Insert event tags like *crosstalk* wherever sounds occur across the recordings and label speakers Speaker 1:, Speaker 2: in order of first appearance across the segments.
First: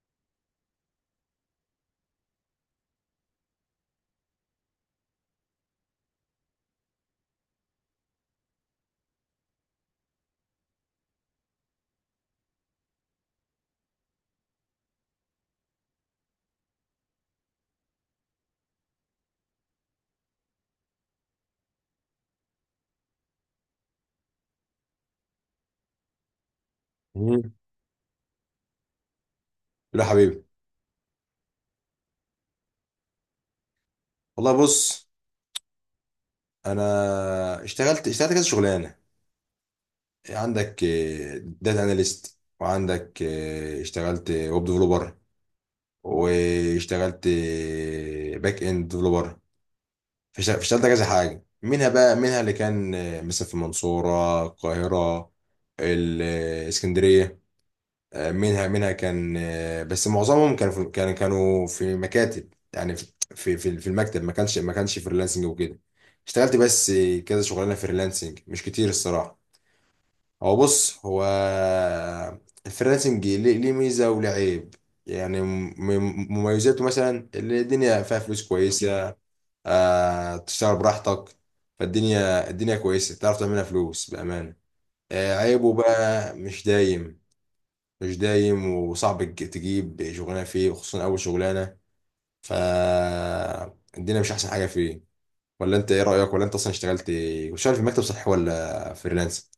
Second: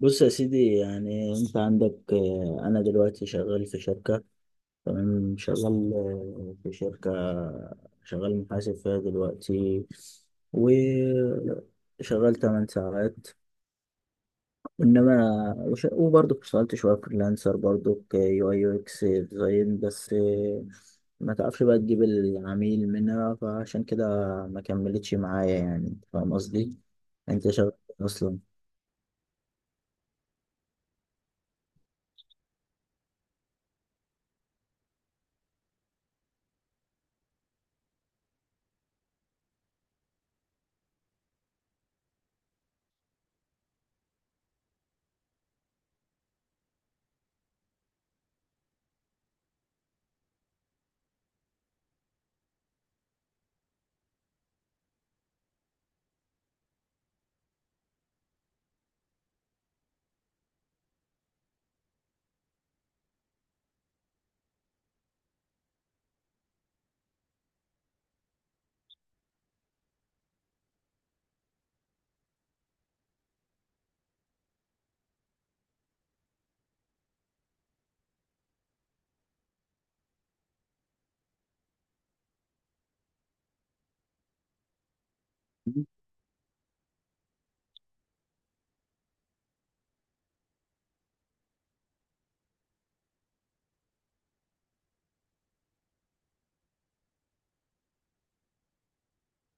Speaker 1: بص يا سيدي يعني انت عندك انا دلوقتي شغال في شركة. تمام شغال في شركة. شغال محاسب فيها دلوقتي وشغال 8 ساعات. انما وبرضه اشتغلت شوية فريلانسر برضه كيو اي يو اكس ديزاين بس، ما تعرفش بقى تجيب العميل منها، فعشان كده ما كملتش معايا. يعني فاهم قصدي.
Speaker 2: مم.
Speaker 1: انت شغال إيه اصلا؟
Speaker 2: لا حبيبي، والله بص. انا اشتغلت اشتغلت كذا شغلانه. عندك داتا اناليست، وعندك اشتغلت ويب ديفلوبر، واشتغلت باك اند ديفلوبر. فاشتغلت كذا حاجه منها، بقى منها اللي كان مثلا في المنصوره، القاهره، الاسكندريه. منها كان بس معظمهم كانوا في مكاتب، يعني في المكتب، ما كانش ما كانش فريلانسنج وكده. اشتغلت بس كذا شغلانه فريلانسنج، مش كتير الصراحه. هو بص، هو الفريلانسنج ليه ميزه وله عيب. يعني، مميزاته مثلا اللي الدنيا فيها فلوس كويسه. تشتغل براحتك، الدنيا كويسه، تعرف تعملها فلوس بامانه. عيبه بقى مش دايم، مش دايم، وصعب تجيب شغلانه فيه، وخصوصا اول شغلانه. ف الدنيا مش احسن حاجه فيه. ولا انت ايه رايك؟ ولا انت اصلا اشتغلت وشغال في مكتب، صحي، ولا فريلانس؟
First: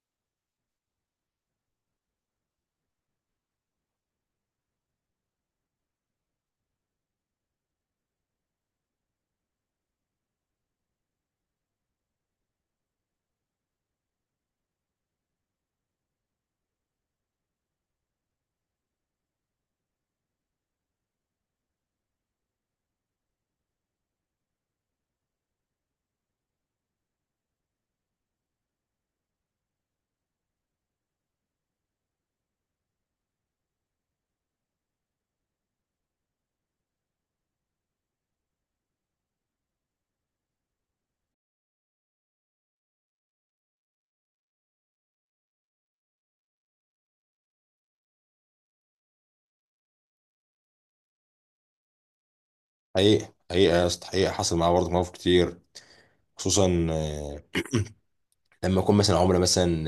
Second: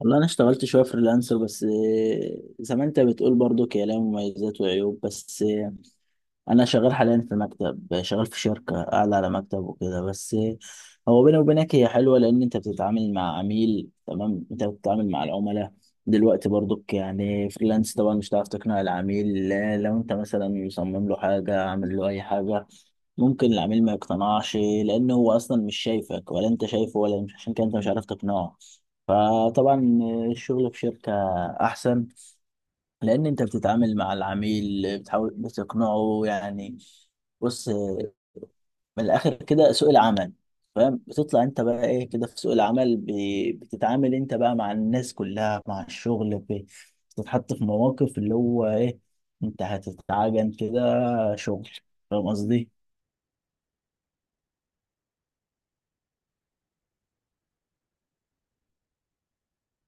Speaker 1: والله انا اشتغلت شويه فريلانسر بس، زي ما انت بتقول برضو هي لها مميزات وعيوب. بس انا شغال حاليا في مكتب، شغال في شركه اعلى على مكتب وكده بس. هو بيني وبينك هي حلوه لان انت بتتعامل مع عميل. تمام، انت بتتعامل مع العملاء دلوقتي. برضك يعني فريلانس طبعا مش هتعرف تقنع العميل لا، لو انت مثلا مصمم له حاجه، عامل له اي حاجه، ممكن العميل ما يقتنعش لانه هو اصلا مش شايفك ولا انت شايفه، ولا مش عشان كده انت مش عارف تقنعه. فطبعا الشغل في شركه احسن، لان انت بتتعامل مع العميل، بتحاول بتقنعه يعني. بص، من الاخر كده سوق العمل، فاهم، بتطلع انت بقى ايه كده في سوق العمل بتتعامل انت بقى مع الناس كلها، مع الشغل بتتحط في مواقف اللي هو ايه، انت هتتعجن كده شغل. فاهم قصدي.
Speaker 2: حقيقة حقيقة يا اسطى، حقيقة حصل معايا برضه مواقف كتير. خصوصا لما يكون مثلا عملاء، مثلا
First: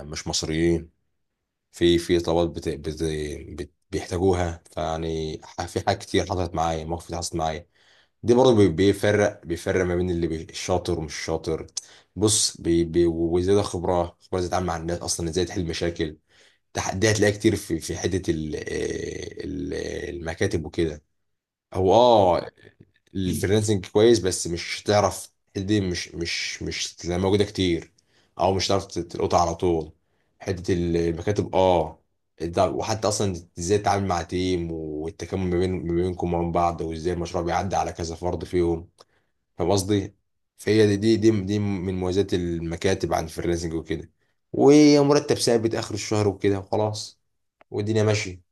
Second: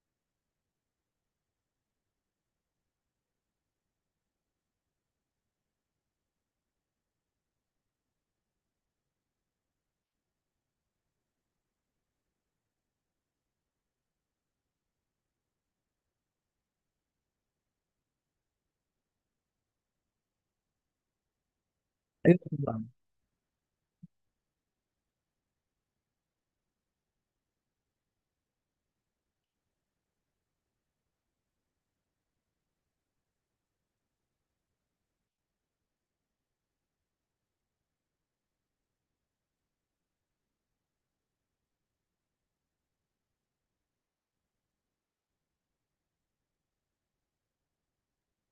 Speaker 2: مش مصريين. في طلبات بيحتاجوها، فيعني في حاجات كتير حصلت معايا، مواقف كتير حصلت معايا. دي برضه بيفرق بيفرق ما بين اللي الشاطر ومش شاطر. بص بي بي وزيادة خبرة، خبرة ازاي تتعامل مع الناس، اصلا ازاي تحل مشاكل. تحدي هتلاقيها كتير في حتة ال آه، ال المكاتب وكده. هو
Speaker 1: ايوه طبعا.
Speaker 2: الفريلانسنج كويس، بس مش هتعرف الحتة دي، مش تلاقيها موجودة كتير، او مش هتعرف تلقطها على طول. حتة المكاتب، اه. وحتى اصلا ازاي تتعامل مع تيم، والتكامل ما بينكم وما بين بعض، وازاي المشروع بيعدي على كذا فرد فيهم. فاهم قصدي؟ فهي دي من مميزات المكاتب عن الفريلانسنج وكده، ومرتب ثابت اخر الشهر وكده وخلاص، والدنيا ماشيه.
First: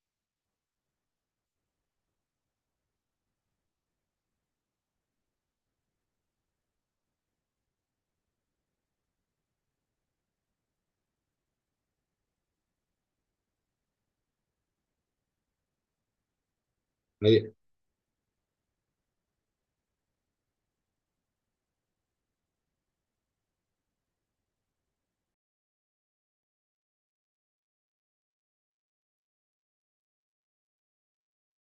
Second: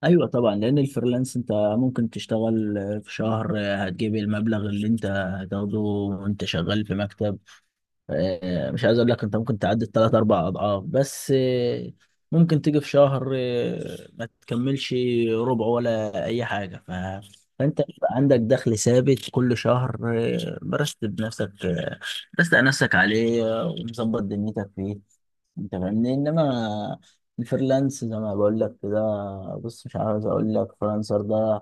Speaker 1: ايوه طبعا، لان الفريلانس انت ممكن تشتغل في شهر هتجيب المبلغ اللي انت هتاخده، وانت شغال في مكتب مش عايز اقول لك انت ممكن تعدي الثلاث اربع اضعاف، بس ممكن تيجي في شهر ما تكملش ربع ولا اي حاجه
Speaker 2: هي-
Speaker 1: فانت بيبقى عندك دخل ثابت كل شهر، برست بنفسك، برست على نفسك عليه، ومظبط دنيتك فيه. انت فاهمني. انما الفريلانس زي ما بقول لك كده، بص مش عاوز اقول لك فريلانسر، ده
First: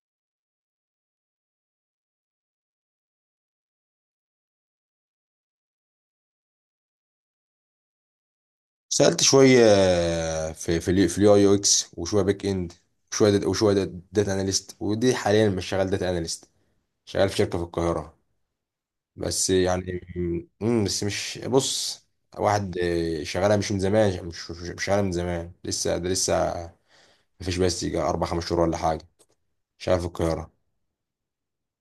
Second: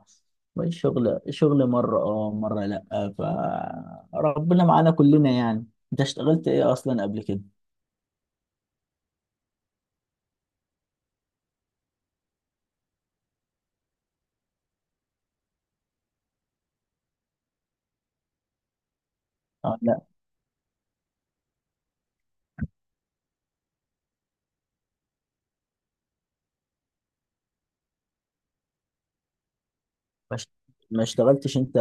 Speaker 1: الشغل شغل شغل مرة اه مرة لأ، فربنا معانا كلنا يعني. انت اشتغلت ايه اصلا قبل كده؟
Speaker 2: سالت شويه في اليو اي يو اكس، وشويه باك اند، وشويه داتا اناليست، ودي حاليا مش شغال داتا اناليست، شغال في شركه في القاهره. بس
Speaker 1: اه، لا.
Speaker 2: يعني. بس مش بص، واحد شغالها مش من زمان، مش شغالها من زمان لسه، لسه مفيش، بس يجي 4 5 شهور ولا حاجه. شغال في
Speaker 1: ما اشت-
Speaker 2: القاهره.
Speaker 1: ما اشتغلتش انت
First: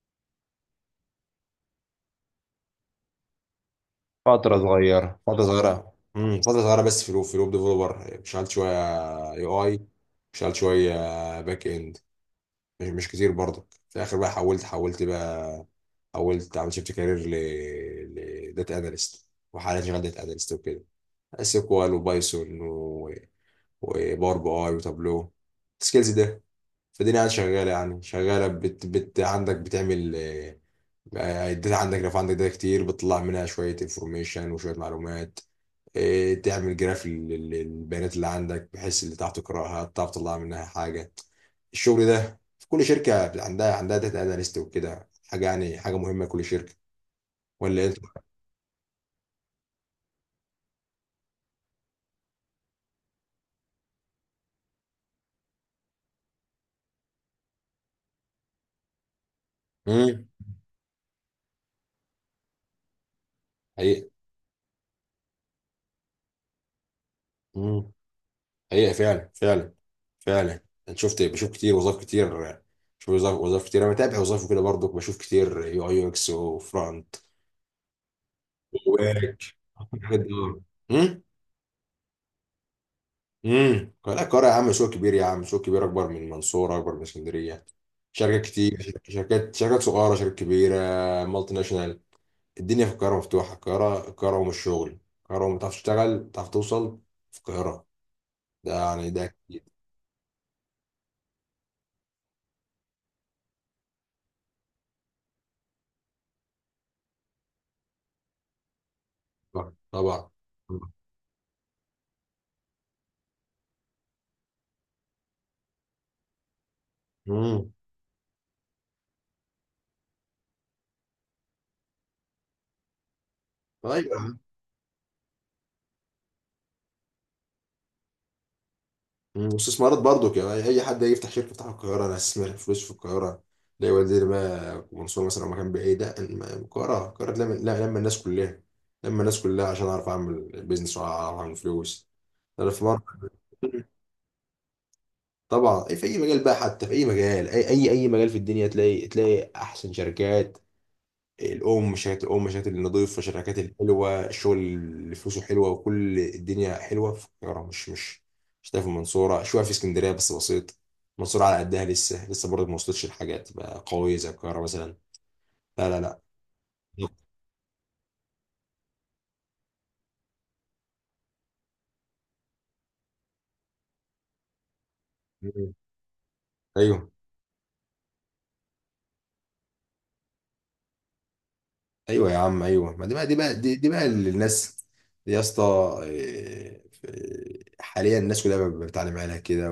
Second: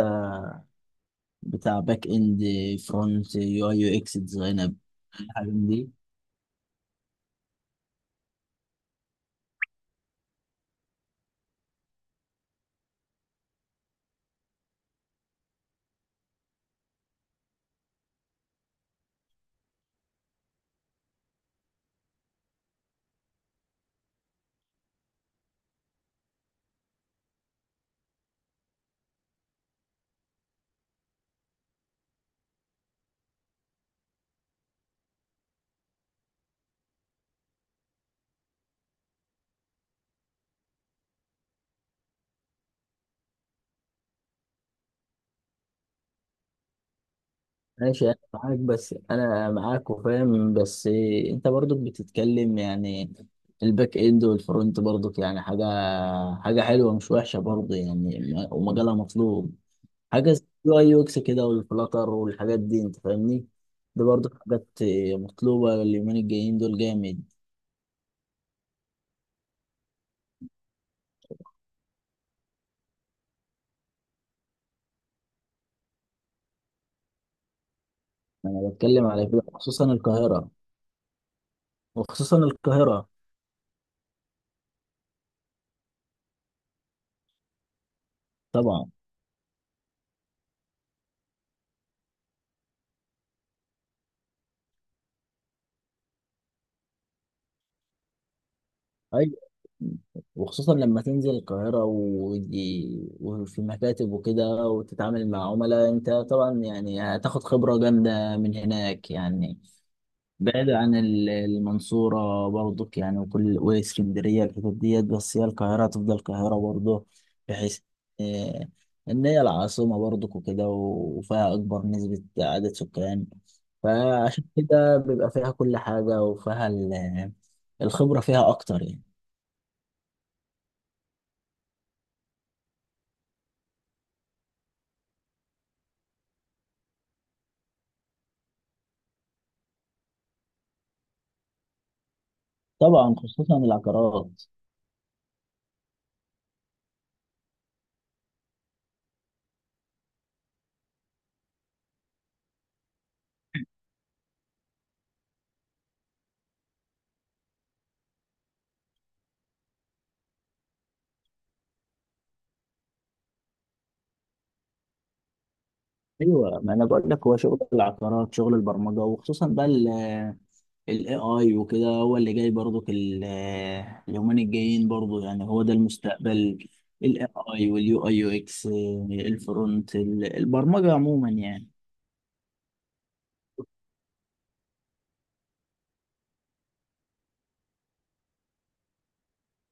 Speaker 1: بتاع باك اند، فرونت، يو اي يو اكس
Speaker 2: فترة
Speaker 1: ديزاين،
Speaker 2: صغيرة، فترة
Speaker 1: الحاجات دي؟
Speaker 2: صغيرة، فترة صغيرة، بس في الويب ديفلوبر، شغال شوية. اي، اي، شغال شوية باك اند. مش كتير برضك. في الاخر بقى حولت حولت بقى، حولت، عملت شيفت كارير لداتا اناليست، وحاليا شغال داتا اناليست وكده، اس كوال وبايثون وباور بي اي وتابلو، السكيلز ده. فالدنيا قاعدة شغالة، يعني شغالة. بت, بت عندك بتعمل الداتا عندك. لو عندك داتا كتير، بتطلع منها شوية انفورميشن وشوية معلومات. تعمل جراف للبيانات اللي عندك، بحيث اللي تعرف تقراها تعرف تطلع منها حاجة. الشغل ده في كل شركة، عندها داتا اناليست وكده، حاجة يعني حاجة مهمة لكل شركة. ولا انت؟
Speaker 1: ماشي انا معاك، بس انا معاك وفاهم. بس انت برضك بتتكلم يعني الباك اند والفرونت، برضك يعني حاجه، حاجه حلوه مش وحشه برضه يعني. ومجالها مطلوب.
Speaker 2: امم
Speaker 1: حاجه زي اليو اي يو اكس كده، والفلاتر والحاجات دي، انت فاهمني. دي
Speaker 2: حقيقة،
Speaker 1: برضه حاجات مطلوبه، اليومين الجايين دول جامد.
Speaker 2: امم حقيقة فعلا، فعلا فعلا. انا بشوف كتير، وظائف كتير، بشوف وظائف وظائف كتير. انا متابع وظائف وكده، برضو بشوف كتير يو اي يو اكس وفرونت
Speaker 1: بتكلم على كده
Speaker 2: وباك،
Speaker 1: خصوصا
Speaker 2: الحاجات دي.
Speaker 1: القاهره.
Speaker 2: اه. مم؟
Speaker 1: وخصوصا القاهره
Speaker 2: لا، القاهرة يا عم مشروع كبير، يا عم مشروع كبير، اكبر من المنصورة، اكبر من اسكندرية. شركات كتير،
Speaker 1: طبعا.
Speaker 2: شركات شركات شركات صغيرة، شركات كبيرة، مالتي ناشونال. الدنيا في القاهرة مفتوحة. القاهرة، القاهرة أم الشغل، القاهرة أم، تعرف تشتغل تعرف توصل في القاهرة. ده يعني ده
Speaker 1: ايوه،
Speaker 2: أكيد.
Speaker 1: وخصوصا لما تنزل القاهرة ودي، وفي مكاتب وكده، وتتعامل مع عملاء، انت طبعا يعني هتاخد خبرة جامدة من هناك يعني.
Speaker 2: طبعا، طبعا.
Speaker 1: بعيد عن المنصورة برضك يعني، وكل واسكندرية الحتت ديت، بس هي القاهرة هتفضل القاهرة برضه.
Speaker 2: مم.
Speaker 1: بحيث آه، ان هي العاصمة برضك وكده، وفيها اكبر نسبة عدد سكان،
Speaker 2: طيب.
Speaker 1: فعشان كده بيبقى فيها كل حاجة، وفيها الخبرة فيها اكتر يعني.
Speaker 2: مم. واستثمارات برضو، يعني اي حد هيفتح شركه يفتحها في القاهره، انا هستثمر فلوس في القاهره زي وزير ما منصور مثلا. لو مكان بعيد، لا، القاهره، القاهره لما لا- لما الناس كلها عشان اعرف اعمل بيزنس، واعرف اعمل فلوس. انا في مره.
Speaker 1: طبعا، خصوصا العقارات.
Speaker 2: طبعا، في اي مجال بقى، حتى في اي مجال، اي مجال في الدنيا تلاقي تلاقي احسن شركات. الام شركات النظيفه، الشركات الحلوه، الشغل اللي فلوسه حلوه، وكل الدنيا حلوه في القاهره. مش هتلاقي في المنصوره شويه، في اسكندريه بس بسيط. المنصوره على قدها لسه، لسه برضه ما وصلتش لحاجات بقى قويه زي القاهره مثلا. لا، لا، لا.
Speaker 1: ايوه، ما انا بقول لك
Speaker 2: *laughs*
Speaker 1: هو شغل العقارات، شغل البرمجه، وخصوصا بقى الاي اي وكده، هو اللي جاي برضو اليومين الجايين برضو يعني، هو
Speaker 2: مم.
Speaker 1: ده المستقبل.
Speaker 2: ايوه،
Speaker 1: الاي اي، واليو اي يو اكس، الفرونت، البرمجه عموما يعني.
Speaker 2: ايوه يا عم، ايوه ما دي بقى، دي بقى دي بقى اللي الناس، دي يا اسطى. إيه، حاليا الناس كلها بتعلم عليها كده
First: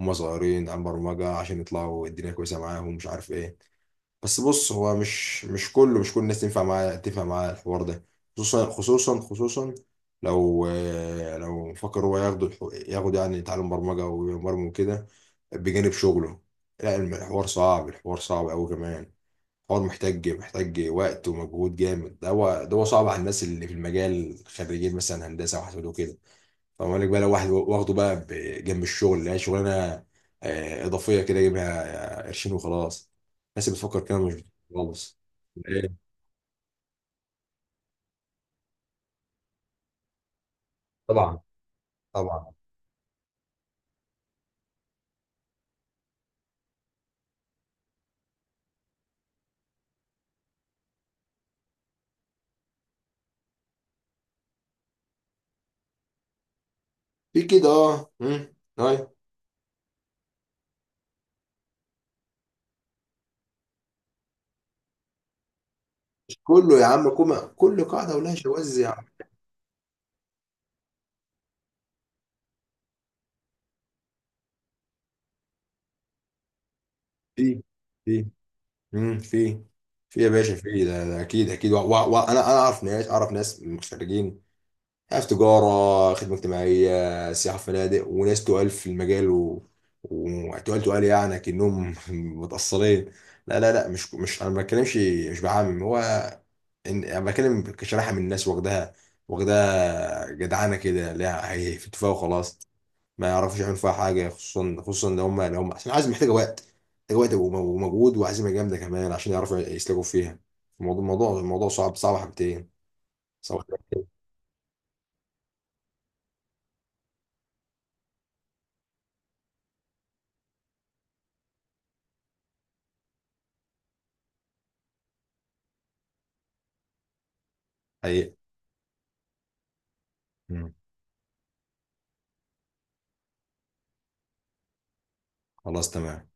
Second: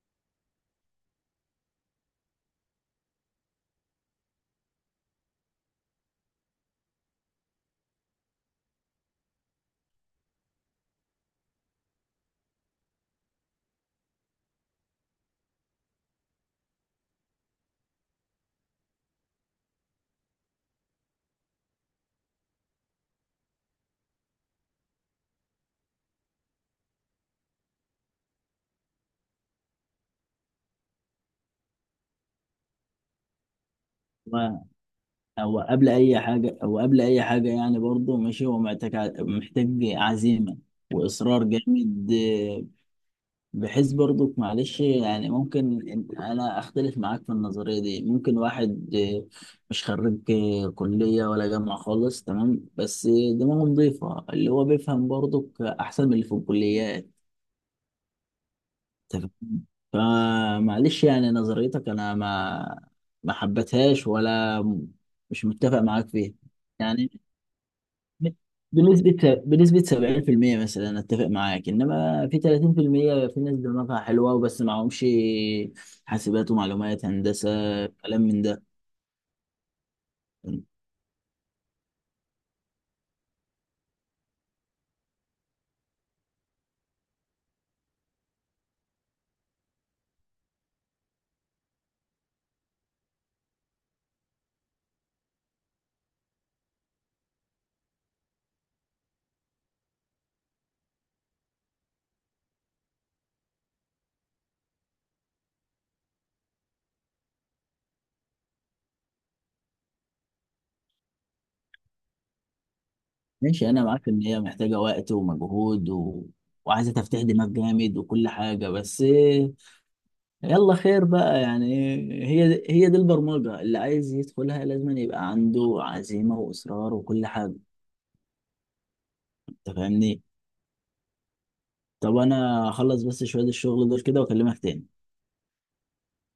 Speaker 2: وهم صغيرين عن برمجه، عشان يطلعوا الدنيا كويسه معاهم، مش عارف ايه. بس بص، هو مش مش كله مش كل الناس تنفع معاه، تنفع معاه الحوار ده. خصوصا، خصوصا، خصوصا لو فكر هو ياخد ياخد يعني يتعلم برمجة ويبرمج وكده بجانب شغله. لا، الحوار صعب، الحوار صعب أوي كمان. الحوار محتاج محتاج وقت ومجهود جامد ده. هو صعب على الناس اللي في المجال، خريجين مثلا هندسة وحاسبات وكده. فما بالك بقى لو واحد واخده بقى جنب الشغل اللي هي شغلانه اضافيه كده، يجيبها قرشين وخلاص. الناس اللي بتفكر كده مش بت-
Speaker 1: و-
Speaker 2: خالص.
Speaker 1: هو قبل
Speaker 2: إيه؟
Speaker 1: اي حاجه، هو قبل اي حاجه يعني برضو ماشي، هو محتاج محتاج عزيمه
Speaker 2: طبعا،
Speaker 1: واصرار جامد.
Speaker 2: طبعا.
Speaker 1: بحيث برضك، معلش يعني، ممكن انا اختلف معاك في النظريه دي. ممكن واحد مش خريج كليه ولا جامعه خالص، تمام، بس دماغه نظيفه، اللي هو بيفهم برضك احسن من اللي في الكليات.
Speaker 2: في كده، اه. مم. طيب.
Speaker 1: أنت فاهم؟ فمعلش يعني نظريتك انا ما حبتهاش، ولا مش متفق معاك فيها.
Speaker 2: مش كله يا عم،
Speaker 1: يعني
Speaker 2: كوما كل قاعده ولها شواذ يا عم.
Speaker 1: بنسبة 70% مثلا أنا اتفق معاك، انما في 30% في المية في ناس دماغها حلوة وبس، معهمش حاسبات ومعلومات هندسة
Speaker 2: في
Speaker 1: كلام
Speaker 2: في
Speaker 1: من ده.
Speaker 2: مم. في يا باشا، في ده اكيد اكيد، وانا انا أنا اعرف ناس، اعرف ناس مغتربين في تجارة، خدمة اجتماعية، سياحة فنادق، وناس تقال في المجال وتقال تقال يعني كأنهم *laughs* متأصلين. لا، لا، لا. مش أنا ما بتكلمش، مش بعمم هو. أنا بتكلم كشريحة من الناس، واخدها، واخدها جدعانة كده، لا هي في اتفاق وخلاص. ما يعرفوش يعملوا فيها حاجة، خصوصا خصوصا لو هم عشان عايز محتاجة وقت، محتاجة وقت ومجهود وعزيمة جامدة كمان عشان يعرفوا يسلكوا فيها. الموضوع صعب، صعب حبتين، صعب
Speaker 1: ماشي انا
Speaker 2: حبتين،
Speaker 1: معاك ان هي محتاجة وقت ومجهود وعايزة تفتح دماغ جامد وكل حاجة. بس يلا خير بقى يعني. هي هي دي البرمجة، اللي عايز يدخلها لازم يبقى عنده عزيمة وإصرار وكل حاجة.
Speaker 2: حقيقي.
Speaker 1: انت فاهمني.
Speaker 2: مم.
Speaker 1: طب انا هخلص بس شوية الشغل دول كده واكلمك تاني.
Speaker 2: خلاص، تمام.